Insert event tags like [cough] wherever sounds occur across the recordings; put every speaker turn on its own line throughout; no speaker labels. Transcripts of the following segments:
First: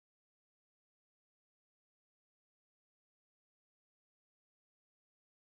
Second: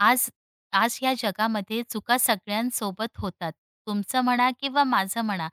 आज आज या जगामध्ये चुका सगळ्यांसोबत होतात. तुमचं म्हणा किंवा माझं म्हणा.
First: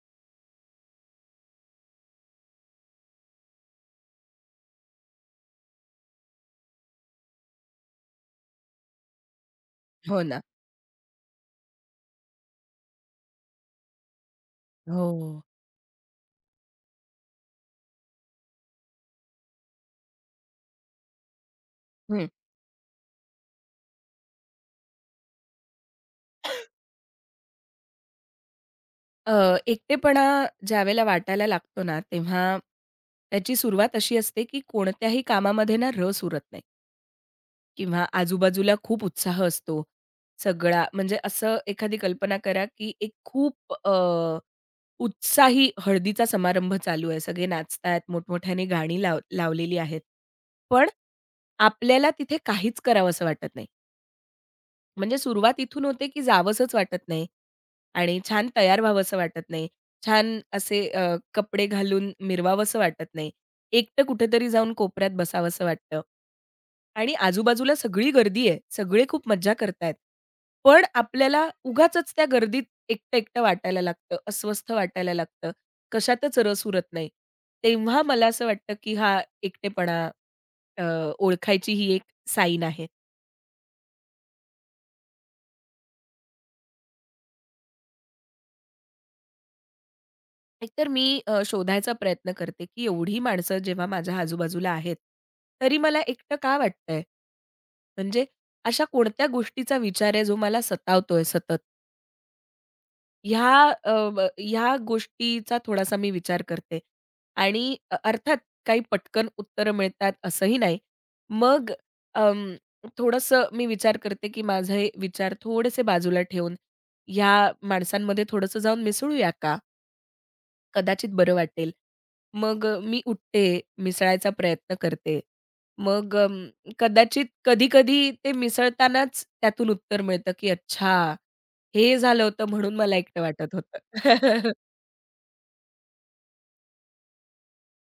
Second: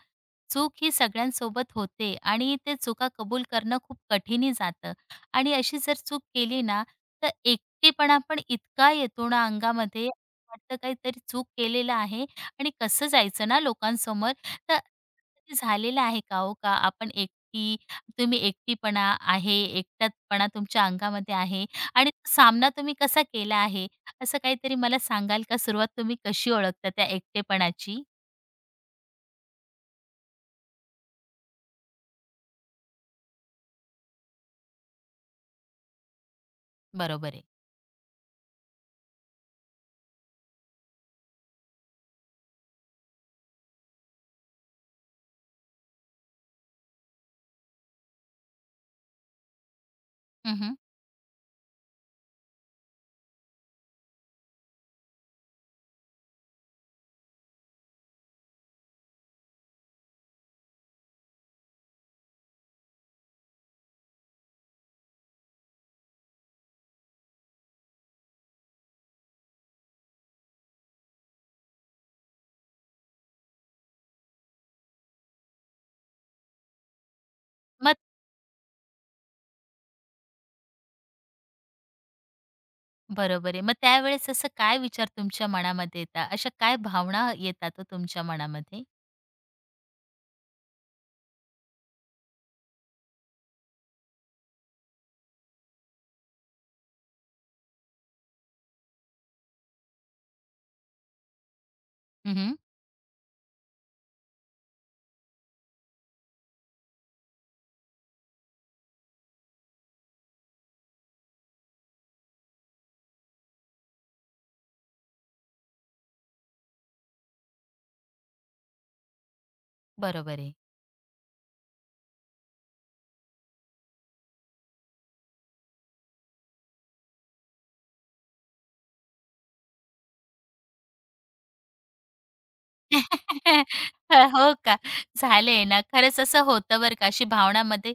चूक ही सगळ्यांसोबत होते आणि ते चुका कबूल करणं खूप कठीणही जातं आणि अशी जर चूक केली ना, तर एकटेपणा पण इतका येतो ना अंगामध्ये,
हो ना.
वाटतं काहीतरी चूक केलेलं आहे आणि कसं जायचं ना लोकांसमोर. तर
हो.
कधी झालेलं आहे का हो का आपण एकटी तुम्ही एकटीपणा आहे, एकटतपणा तुमच्या अंगामध्ये आहे आणि
हं.
सामना तुम्ही कसा केला आहे? असं काहीतरी मला सांगाल का सुरुवात तुम्ही कशी ओळखता त्या एकटेपणाची?
अ, एकटेपणा ज्यावेळेला वाटायला लागतो ना, तेव्हा त्याची सुरुवात अशी असते, की कोणत्याही कामामध्ये ना रस उरत नाही
बरोबर आहे.
किंवा आजूबाजूला खूप उत्साह असतो. सगळा म्हणजे असं एखादी कल्पना करा, की एक खूप उत्साही हळदीचा समारंभ चालू आहे. सगळे नाचतायत, मोठमोठ्याने गाणी लावलेली आहेत.
हं.
पण आपल्याला तिथे काहीच करावंसं वाटत नाही. म्हणजे सुरुवात इथून होते, की जावसंच वाटत नाही आणि छान तयार व्हावसं वाटत नाही. छान असे कपडे घालून मिरवावसं वाटत नाही. एकटं कुठेतरी जाऊन कोपऱ्यात बसावसं वाटतं. आणि आजूबाजूला सगळी गर्दी आहे. सगळे खूप मज्जा करतायत. पण आपल्याला उगाचच त्या गर्दीत एकटं-एकटं वाटायला लागतं, अस्वस्थ वाटायला लागतं. कशातच रस उरत नाही.
मग
तेव्हा मला असं वाटतं, की हा एकटेपणा अ, ओळखायची ही एक साईन आहे.
बरोबर आहे. मग त्यावेळेस असं काय विचार तुमच्या मनामध्ये येतात? अशा काय भावना येतात हो तुमच्या मनामध्ये?
एकतर मी शोधायचा प्रयत्न करते, की एवढी माणसं जेव्हा माझ्या आजूबाजूला आहेत, तरी मला एकटं का वाटतंय? म्हणजे अशा कोणत्या गोष्टीचा विचार आहे, जो मला सतावतोय सतत?
हं.
ह्या अ, ब ह्या गोष्टीचा थोडासा मी विचार करते आणि अर्थात काही पटकन उत्तरं मिळतात असंही नाही. मग अं, थोडंसं मी विचार करते, की माझे विचार थोडेसे बाजूला ठेवून, ह्या माणसांमध्ये थोडंसं जाऊन मिसळूया का?
बरोबर आहे.
कदाचित बरं वाटेल. मग मी उठते, मिसळायचा प्रयत्न करते. मग कदाचित कधी-कधी ते मिसळतानाच त्यातून उत्तर मिळतं, की अच्छा, हे झालं होतं म्हणून मला एकटं वाटत
[laughs]
होतं.
हो
[laughs]
का? झालंय ना. खरंच असं होतं बरं का. अशी भावना मध्ये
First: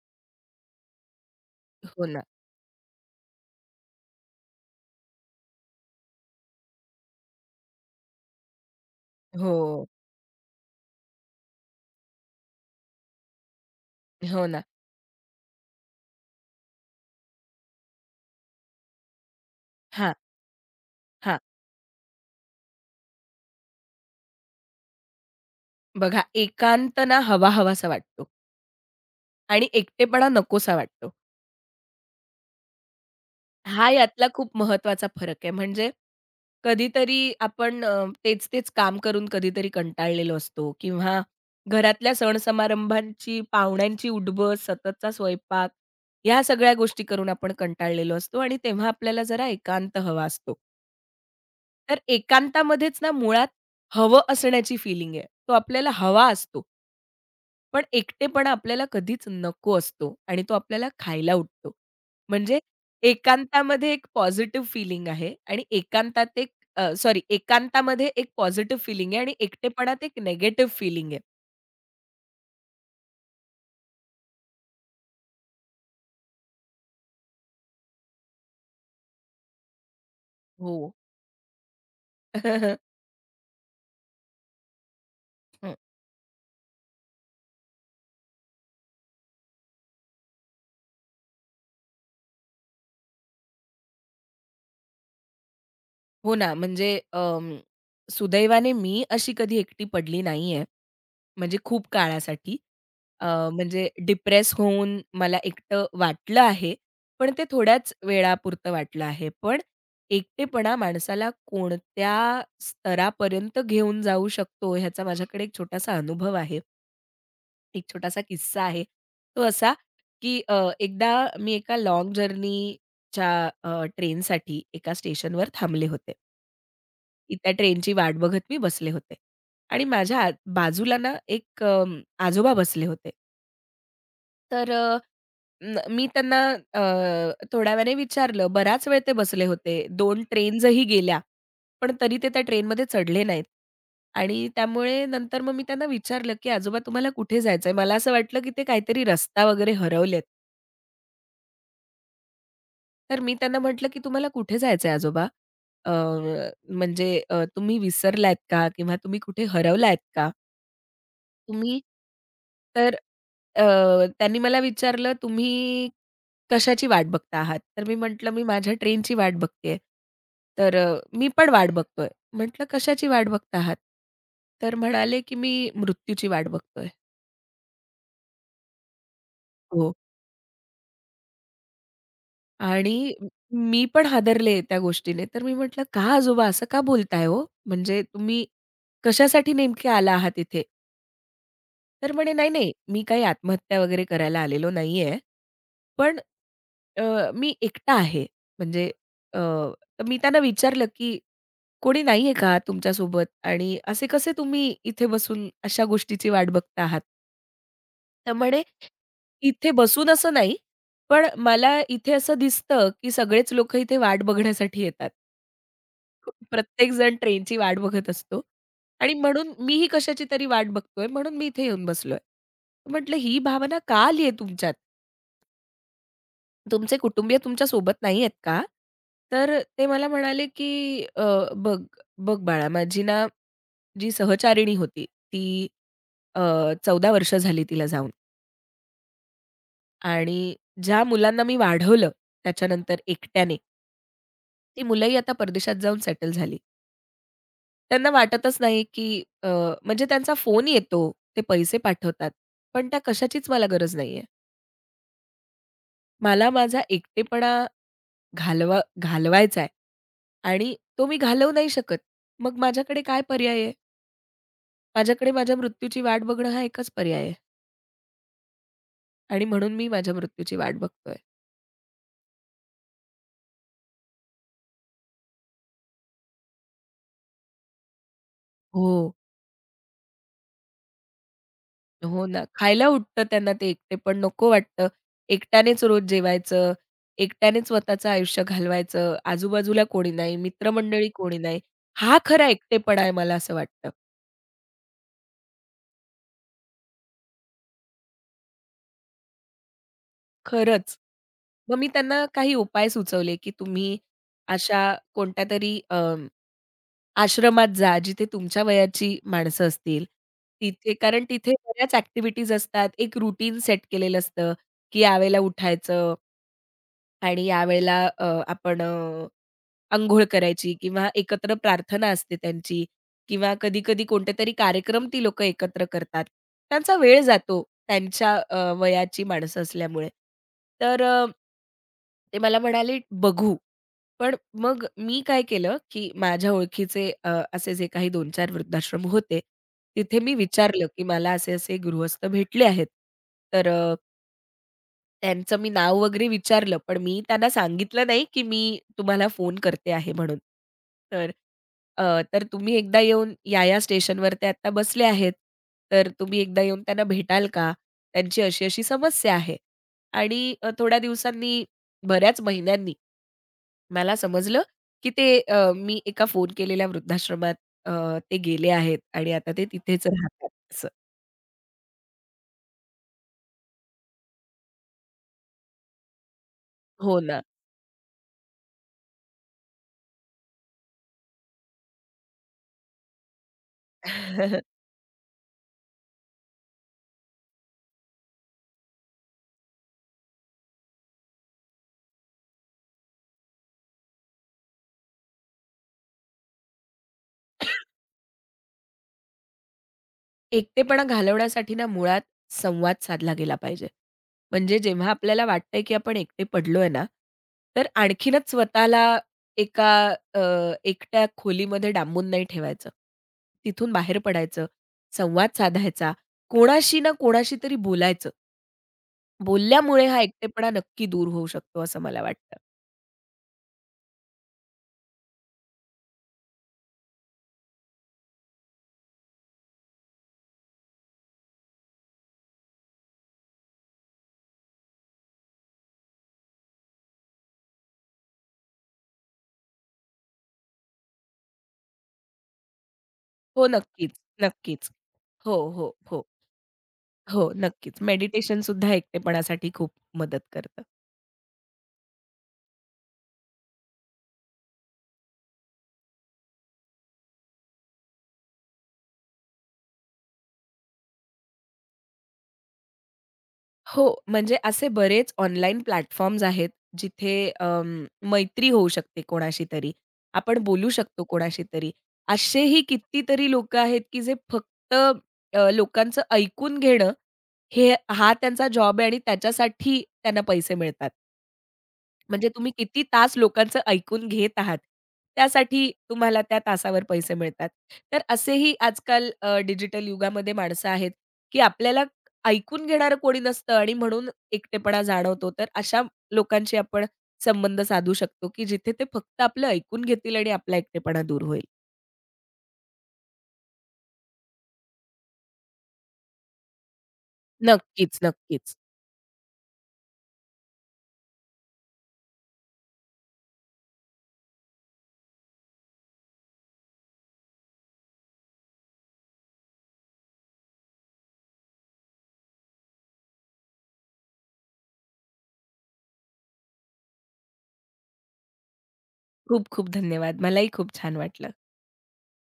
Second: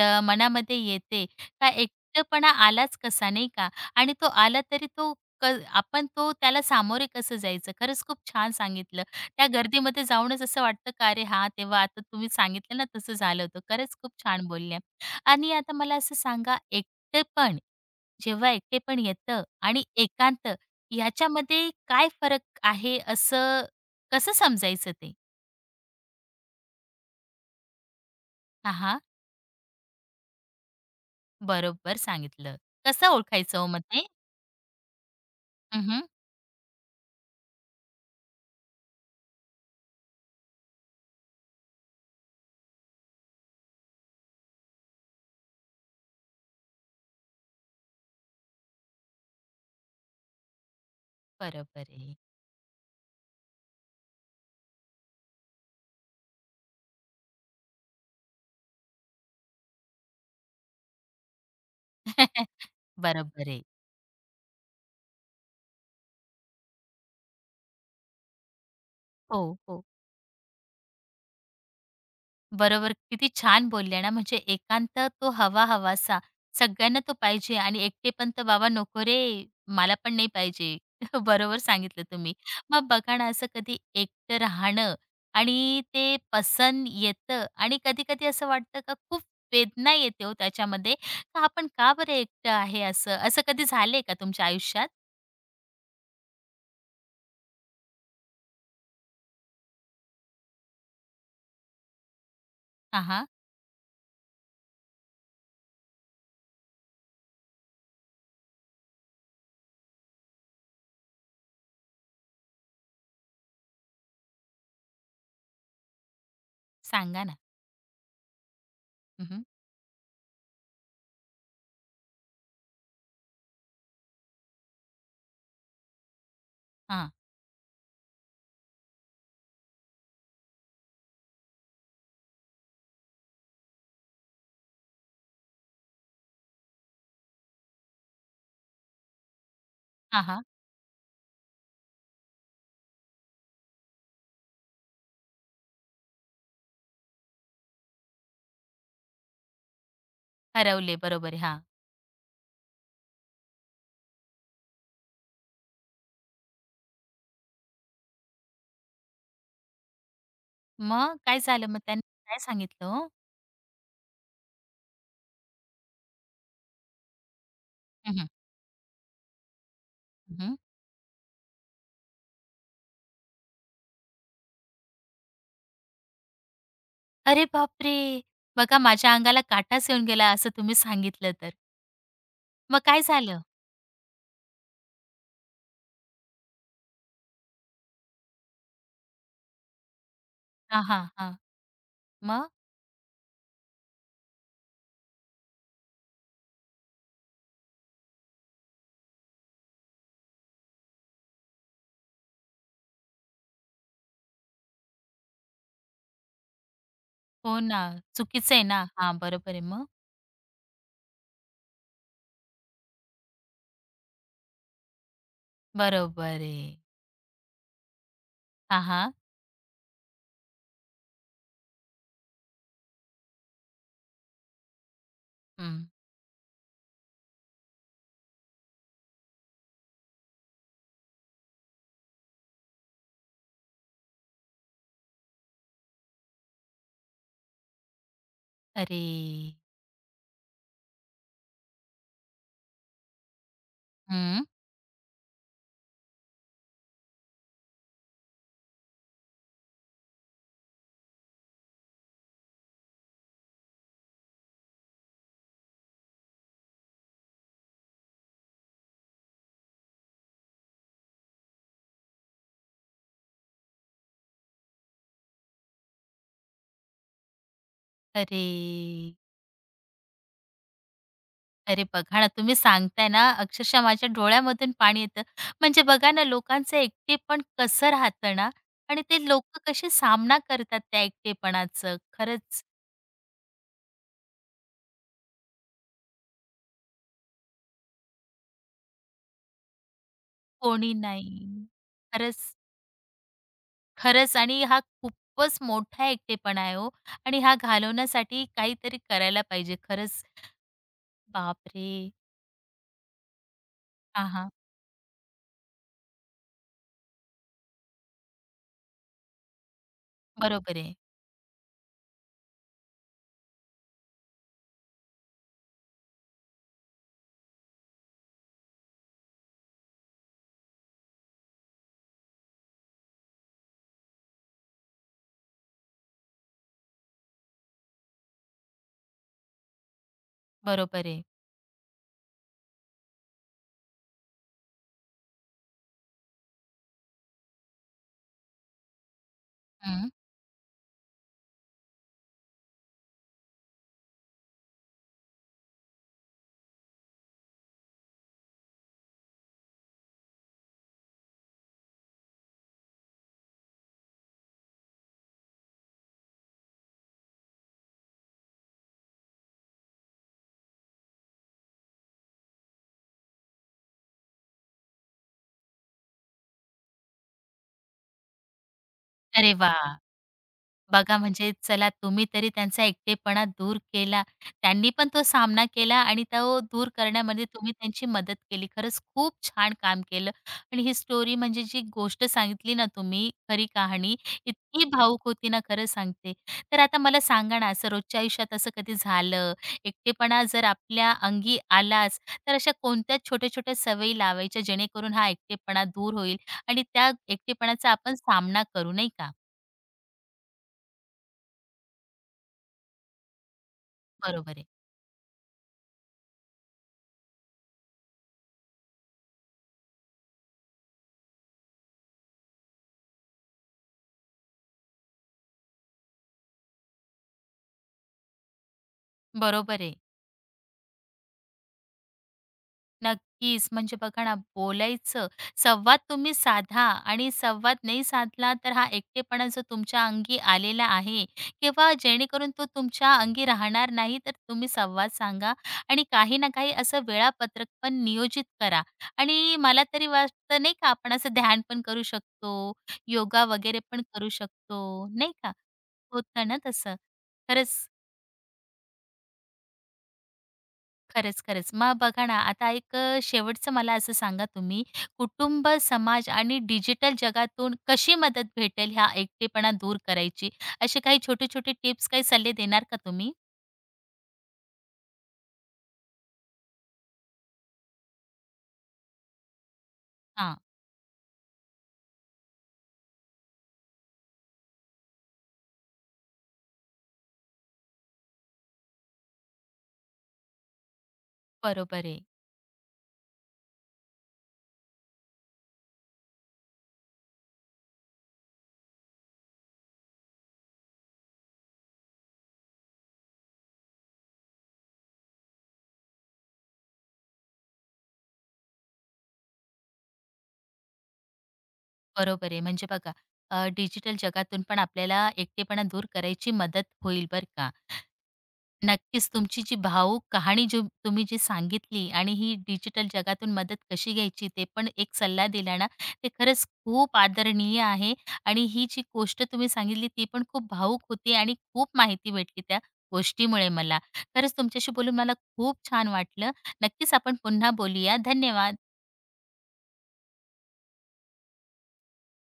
मनामध्ये येते. का
हो ना.
एकटेपणा आलाच कसा नाही का? आणि तो आला तरी तो क आपण तो त्याला सामोरे कसं जायचं? खरंच खूप छान सांगितलं. त्या
हो,
गर्दीमध्ये जाऊनच असं वाटतं का अरे हा तेव्हा आता तुम्ही सांगितलं ना तसं झालं होतं. खरंच खूप
हो
छान
ना.
बोलल्या. आणि आता मला असं सांगा एकटेपण, जेव्हा एकटेपण येतं आणि
हां,
एकांत
हां.
याच्यामध्ये काय फरक आहे असं कसं समजायचं ते?
बघा एकांत ना हवा-हवासा वाटतो
हां, हां.
आणि एकटेपणा नकोसा वाटतो.
बरोबर सांगितलं. कसं ओळखायचं हो मग
हा
ते?
यातला खूप महत्वाचा फरक आहे.
हं,
म्हणजे
हं.
कधीतरी आपण तेच-तेच काम करून कधीतरी कंटाळलेलो असतो किंवा घरातल्या सण-समारंभांची, पाहुण्यांची उठबस, सततचा स्वयंपाक, ह्या सगळ्या गोष्टी करून आपण कंटाळलेलो असतो आणि तेव्हा आपल्याला जरा एकांत हवा असतो.
बरोबर
तर
आहे.
एकांतामध्येच ना मुळात हवं असण्याची फीलिंग आहे. तो आपल्याला हवा असतो. पण एकटेपणा आपल्याला कधीच नको असतो आणि तो आपल्याला खायला उठतो. म्हणजे
[laughs] बरोबर आहे.
एकांतामध्ये एक पॉझिटिव्ह फीलिंग आहे आणि एकांतात एक सॉरी एकांतामध्ये एक पॉझिटिव्ह फीलिंग आहे आणि
हो, हो.
एकटेपणात एक निगेटिव्ह फीलिंग आहे.
बरोबर. किती छान बोलल्या ना, म्हणजे एकांत तो हवा हवासा. सगळ्यांना तो पाहिजे आणि एकटेपण तर बाबा नको रे, मला पण नाही
हो.
पाहिजे. [laughs] बरोबर सांगितलं तुम्ही. मग
[laughs]
बघा ना, असं कधी एकटं राहणं आणि ते पसंत येतं आणि कधी-कधी असं वाटतं का खूप वेदना येते हो त्याच्यामध्ये, का आपण का बरं एकटं आहे असं? असं कधी झालंय का तुमच्या आयुष्यात?
हो ना, म्हणजे सुदैवाने मी अशी कधी एकटी पडली नाहीये. म्हणजे खूप काळासाठी.
हां,
अ,
हां.
म्हणजे डिप्रेस होऊन मला एकटं वाटलं आहे, पण ते थोड्याच वेळापुरतं वाटलं आहे. पण एकटेपणा माणसाला कोणत्या स्तरापर्यंत घेऊन जाऊ शकतो, ह्याचा माझ्याकडे एक छोटासा अनुभव आहे.
सांगा ना.
एक छोटासा किस्सा आहे.
हं,
तो
हं.
असा, की एकदा मी एका लाँग जर्नीच्या ट्रेनसाठी एका स्टेशनवर थांबले होते.
हां.
की त्या ट्रेनची वाट बघत मी बसले होते आणि माझ्या बाजूला ना एक आजोबा बसले होते. तर मी त्यांना अ, थोड्या वेळाने विचारलं. बराच वेळ ते बसले होते. 2
हां,
ट्रेन्सही गेल्या. पण तरी ते त्या ट्रेनमध्ये चढले नाहीत. आणि त्यामुळे नंतर मग मी त्यांना विचारलं, की "आजोबा तुम्हाला कुठे जायचंय?" मला असं वाटलं, की ते काहीतरी रस्ता वगैरे हरवलेत.
हरवले. बरोबर आहे. हां.
तर मी त्यांना म्हटलं, की "तुम्हाला कुठे जायचंय आजोबा? अ, म्हणजे तुम्ही विसरलायत का? किंवा तुम्ही कुठे हरवलायत का?
मग काय झालं मग
तुम्ही"
त्यांनी काय सांगितलं
तर
हो?
अ, त्यांनी मला विचारलं, "तुम्ही कशाची वाट बघता आहात? तर मी म्हटलं, "मी माझ्या ट्रेनची वाट बघतेय."
हं.
तर "मी पण वाट बघतोय." म्हटलं, "कशाची वाट बघता आहात?" तर म्हणाले, की "मी मृत्यूची वाट बघतोय."
अरे बापरे! बघा माझ्या अंगाला काटाच
हो.
येऊन गेला असं तुम्ही सांगितलं तर. मग काय
आणि
झालं?
मी पण हादरले त्या गोष्टीने. तर मी म्हटलं, "का आजोबा असं का बोलताय हो? म्हणजे तुम्ही कशासाठी नेमके आला आहात इथे?"
हां, हां, हां.
तर म्हणे, "नाही,
मग?
नाही, मी काही आत्महत्या वगैरे करायला आलेलो नाहीये. पण अ, मी एकटा आहे." म्हणजे अ, तर मी त्यांना विचारलं, की कोणी नाहीये का तुमच्यासोबत? आणि असे कसे तुम्ही इथे बसून अशा गोष्टीची वाट बघता आहात?
हो ना,
तर
चुकीचं
म्हणे,
आहे ना. हां, बरोबर आहे
"इथे
मग?
बसून असं नाही, पण मला इथे असं दिसतं, की सगळेच लोकं इथे वाट बघण्यासाठी येतात."
बरोबर आहे.
प्रत्येकजण ट्रेनची वाट बघत असतो
हां, हां.
आणि म्हणून मीही कशाची तरी वाट बघतोय, म्हणून मी इथे येऊन बसलोय. म्हटलं ही भावना का आली आहे तुमच्यात?
हं.
तुमचे कुटुंबीय तुमच्या सोबत नाहीयेत का? तर ते मला म्हणाले, की बघ, बघ बाळा माझी ना" जी सहचारिणी होती, ती अ, 14 वर्ष झाली तिला जाऊन
अरे!
आणि ज्या मुलांना मी वाढवलं त्याच्यानंतर एकट्याने,
हं.
ती मुलंही आता परदेशात जाऊन सेटल झाली. त्यांना वाटतच नाही, की म्हणजे त्यांचा फोन येतो, ते पैसे पाठवतात, पण त्या कशाचीच मला गरज नाहीये. मला माझा एकटेपणा घालवायचा आहे आणि तो मी घालवू नाही शकत. मग माझ्याकडे काय पर्याय आहे? माझ्याकडे माझ्या मृत्यूची वाट बघणं हा एकच पर्याय आहे
अरे!
आणि म्हणून मी माझ्या मृत्यूची वाट बघतोय.
अरे बघा ना, तुम्ही सांगताय ना, अक्षरशः माझ्या डोळ्यामधून पाणी येतं. म्हणजे बघा ना, लोकांचं एकटेपण कसं राहतं ना आणि
हो.
ते लोकं कसे सामना करतात त्या एकटेपणाचं.
हो ना.
खरंच
खायला उठतं त्यांना ते एकटे पण नको वाटतं. एकट्यानेच रोज जेवायचं, एकट्यानेच स्वतःचं आयुष्य घालवायचं, आजूबाजूला कोणी नाही,
कोणी
मित्रमंडळी कोणी
नाही.
नाही. हा
खरंच.
खरा एकटेपणा आहे मला असं वाटतं,
आणि हा खूपच मोठा एकटेपणा आहे हो आणि हा घालवण्यासाठी काहीतरी करायला पाहिजे खरंच.
खरंच. मग मी
बापरे!
त्यांना काही उपाय सुचवले, की तुम्ही
हां, हां.
अशा कोणत्यातरी आश्रमात जा, जिथे तुमच्या वयाची माणसं असतील.
बरोबर
तिथे
आहे,
कारण तिथे बऱ्याच ॲक्टिव्हिटीज असतात. एक रुटीन सेट केलेलं असतं, की यावेळेला उठायचं आणि यावेळेला आपण अंघोळ करायची किंवा एकत्र प्रार्थना असते त्यांची किंवा कधी-कधी तरी कार्यक्रम ती लोकं एकत्र करतात. त्यांचा वेळ जातो त्यांच्या वयाची माणसं असल्यामुळे. तर
बरोबर आहे.
ते मला म्हणाले, "बघू." पण मग मी काय केलं, की माझ्या ओळखीचे असे जे काही 2-4 वृद्धाश्रम होते,
हं.
तिथे मी विचारलं, की मला असे-असे गृहस्थ भेटले आहेत. तर त्यांचं मी नाव वगैरे विचारलं, पण मी त्यांना सांगितलं नाही, की मी तुम्हाला फोन करते आहे म्हणून. तर अ, तर तुम्ही एकदा येऊन या-या स्टेशनवर ते आत्ता बसले आहेत, तर तुम्ही एकदा येऊन त्यांना भेटाल का? त्यांची अशी-अशी समस्या आहे. आणि थोड्या दिवसांनी, बऱ्याच महिन्यांनी मला समजलं, की ते मी एका फोन केलेल्या वृद्धाश्रमात अ, ते गेले आहेत आणि आता
अरे
ते
वाह!
तिथेच राहतात असं.
बघा म्हणजे चला तुम्ही तरी त्यांचा एकटेपणा दूर केला. त्यांनी पण तो सामना केला आणि तो दूर
हो ना.
करण्यामध्ये तुम्ही त्यांची मदत केली. खरंच खूप छान काम केलं आणि ही स्टोरी म्हणजे जी गोष्ट सांगितली ना तुम्ही खरी कहाणी
[laughs]
इतकी भावूक होती ना खरं सांगते. तर आता मला सांगा ना असं रोजच्या आयुष्यात असं कधी झालं, एकटेपणा जर आपल्या अंगी आलाच तर अशा कोणत्या छोट्या-छोट्या सवयी लावायच्या जेणेकरून हा एकटेपणा दूर होईल आणि त्या एकटेपणाचा आपण सामना करू नाही का?
एकटेपणा घालवण्यासाठी ना मुळात संवाद साधला गेला पाहिजे.
बरोबर आहे.
म्हणजे जेव्हा आपल्याला वाटतंय, की आपण एकटे पडलोय ना, तर आणखीनच स्वतःला एका अ, एकट्या खोलीमध्ये डांबून नाही ठेवायचं. तिथून बाहेर पडायचं, संवाद साधायचा, कोणाशी ना कोणाशी तरी बोलायचं.
बरोबर आहे.
बोलल्यामुळे हा एकटेपणा नक्की दूर होऊ शकतो असं मला वाटतं.
नक्कीच. म्हणजे बघा ना, बोलायचं. संवाद तुम्ही साधा आणि संवाद नाही साधला, तर हा एकटेपणा जो तुमच्या अंगी आलेला आहे किंवा जेणेकरून तो तुमच्या अंगी राहणार नाही, तर तुम्ही संवाद सांगा आणि काही ना काही असं वेळापत्रक पण नियोजित करा. आणि मला तरी वाटतं नाही का, आपण असं ध्यान पण करू शकतो, योगा
हो,
वगैरे पण
नक्कीच,
करू
नक्कीच.
शकतो, नाही का?
हो, हो, हो.
होतं ना तसं.
हो,
खरंच.
नक्कीच. मेडिटेशनसुद्धा एकटेपणासाठी खूप मदत करतं.
खरंच. मग बघा ना, आता एक शेवटचं मला असं सांगा तुम्ही, कुटुंब, समाज आणि डिजिटल जगातून कशी मदत भेटेल ह्या एकटेपणा दूर करायची? असे काही छोटे-छोटे टिप्स, काही सल्ले देणार का तुम्ही?
हो, म्हणजे असे बरेच ऑनलाईन प्लॅटफॉर्म्स आहेत, जिथे मैत्री होऊ शकते कोणाशी तरी.
हां,
आपण बोलू शकतो कोणाशी तरी. असेही कितीतरी लोकं आहेत, की जे फक्त लोकांचं ऐकून घेणं, हा त्यांचा जॉब आहे आणि त्याच्यासाठी त्यांना पैसे मिळतात.
बरोबर आहे,
म्हणजे तुम्ही किती तास लोकांचं ऐकून घेत आहात. त्यासाठी तुम्हाला त्या तासावर पैसे मिळतात. तर असेही आजकाल डिजिटल युगामध्ये माणसं आहेत, की आपल्याला ऐकून घेणारं कोणी नसतं आणि म्हणून एकटेपणा जाणवतो. तर अशा लोकांशी आपण संबंध साधू शकतो, की जिथे ते फक्त आपलं ऐकून घेतील आणि आपला एकटेपणा दूर होईल.
बरोबर आहे. म्हणजे बघा, डिजिटल जगातून पण आपल्याला एकटेपणा दूर करायची मदत होईल बरं का.
नक्कीच, नक्कीच.
नक्कीच, तुमची जी भावूक कहाणी जो तुम्ही जी सांगितली आणि ही डिजिटल जगातून मदत कशी घ्यायची ते पण एक सल्ला दिला ना, ते खरंच खूप आदरणीय आहे आणि ही जी गोष्ट तुम्ही सांगितली ती पण खूप भावूक होती आणि खूप माहिती भेटली त्या गोष्टीमुळे मला. खरंच तुमच्याशी बोलून मला खूप छान वाटलं. नक्कीच आपण पुन्हा बोलूया. धन्यवाद.
खूप खूप धन्यवाद. मलाही खूप छान वाटलं.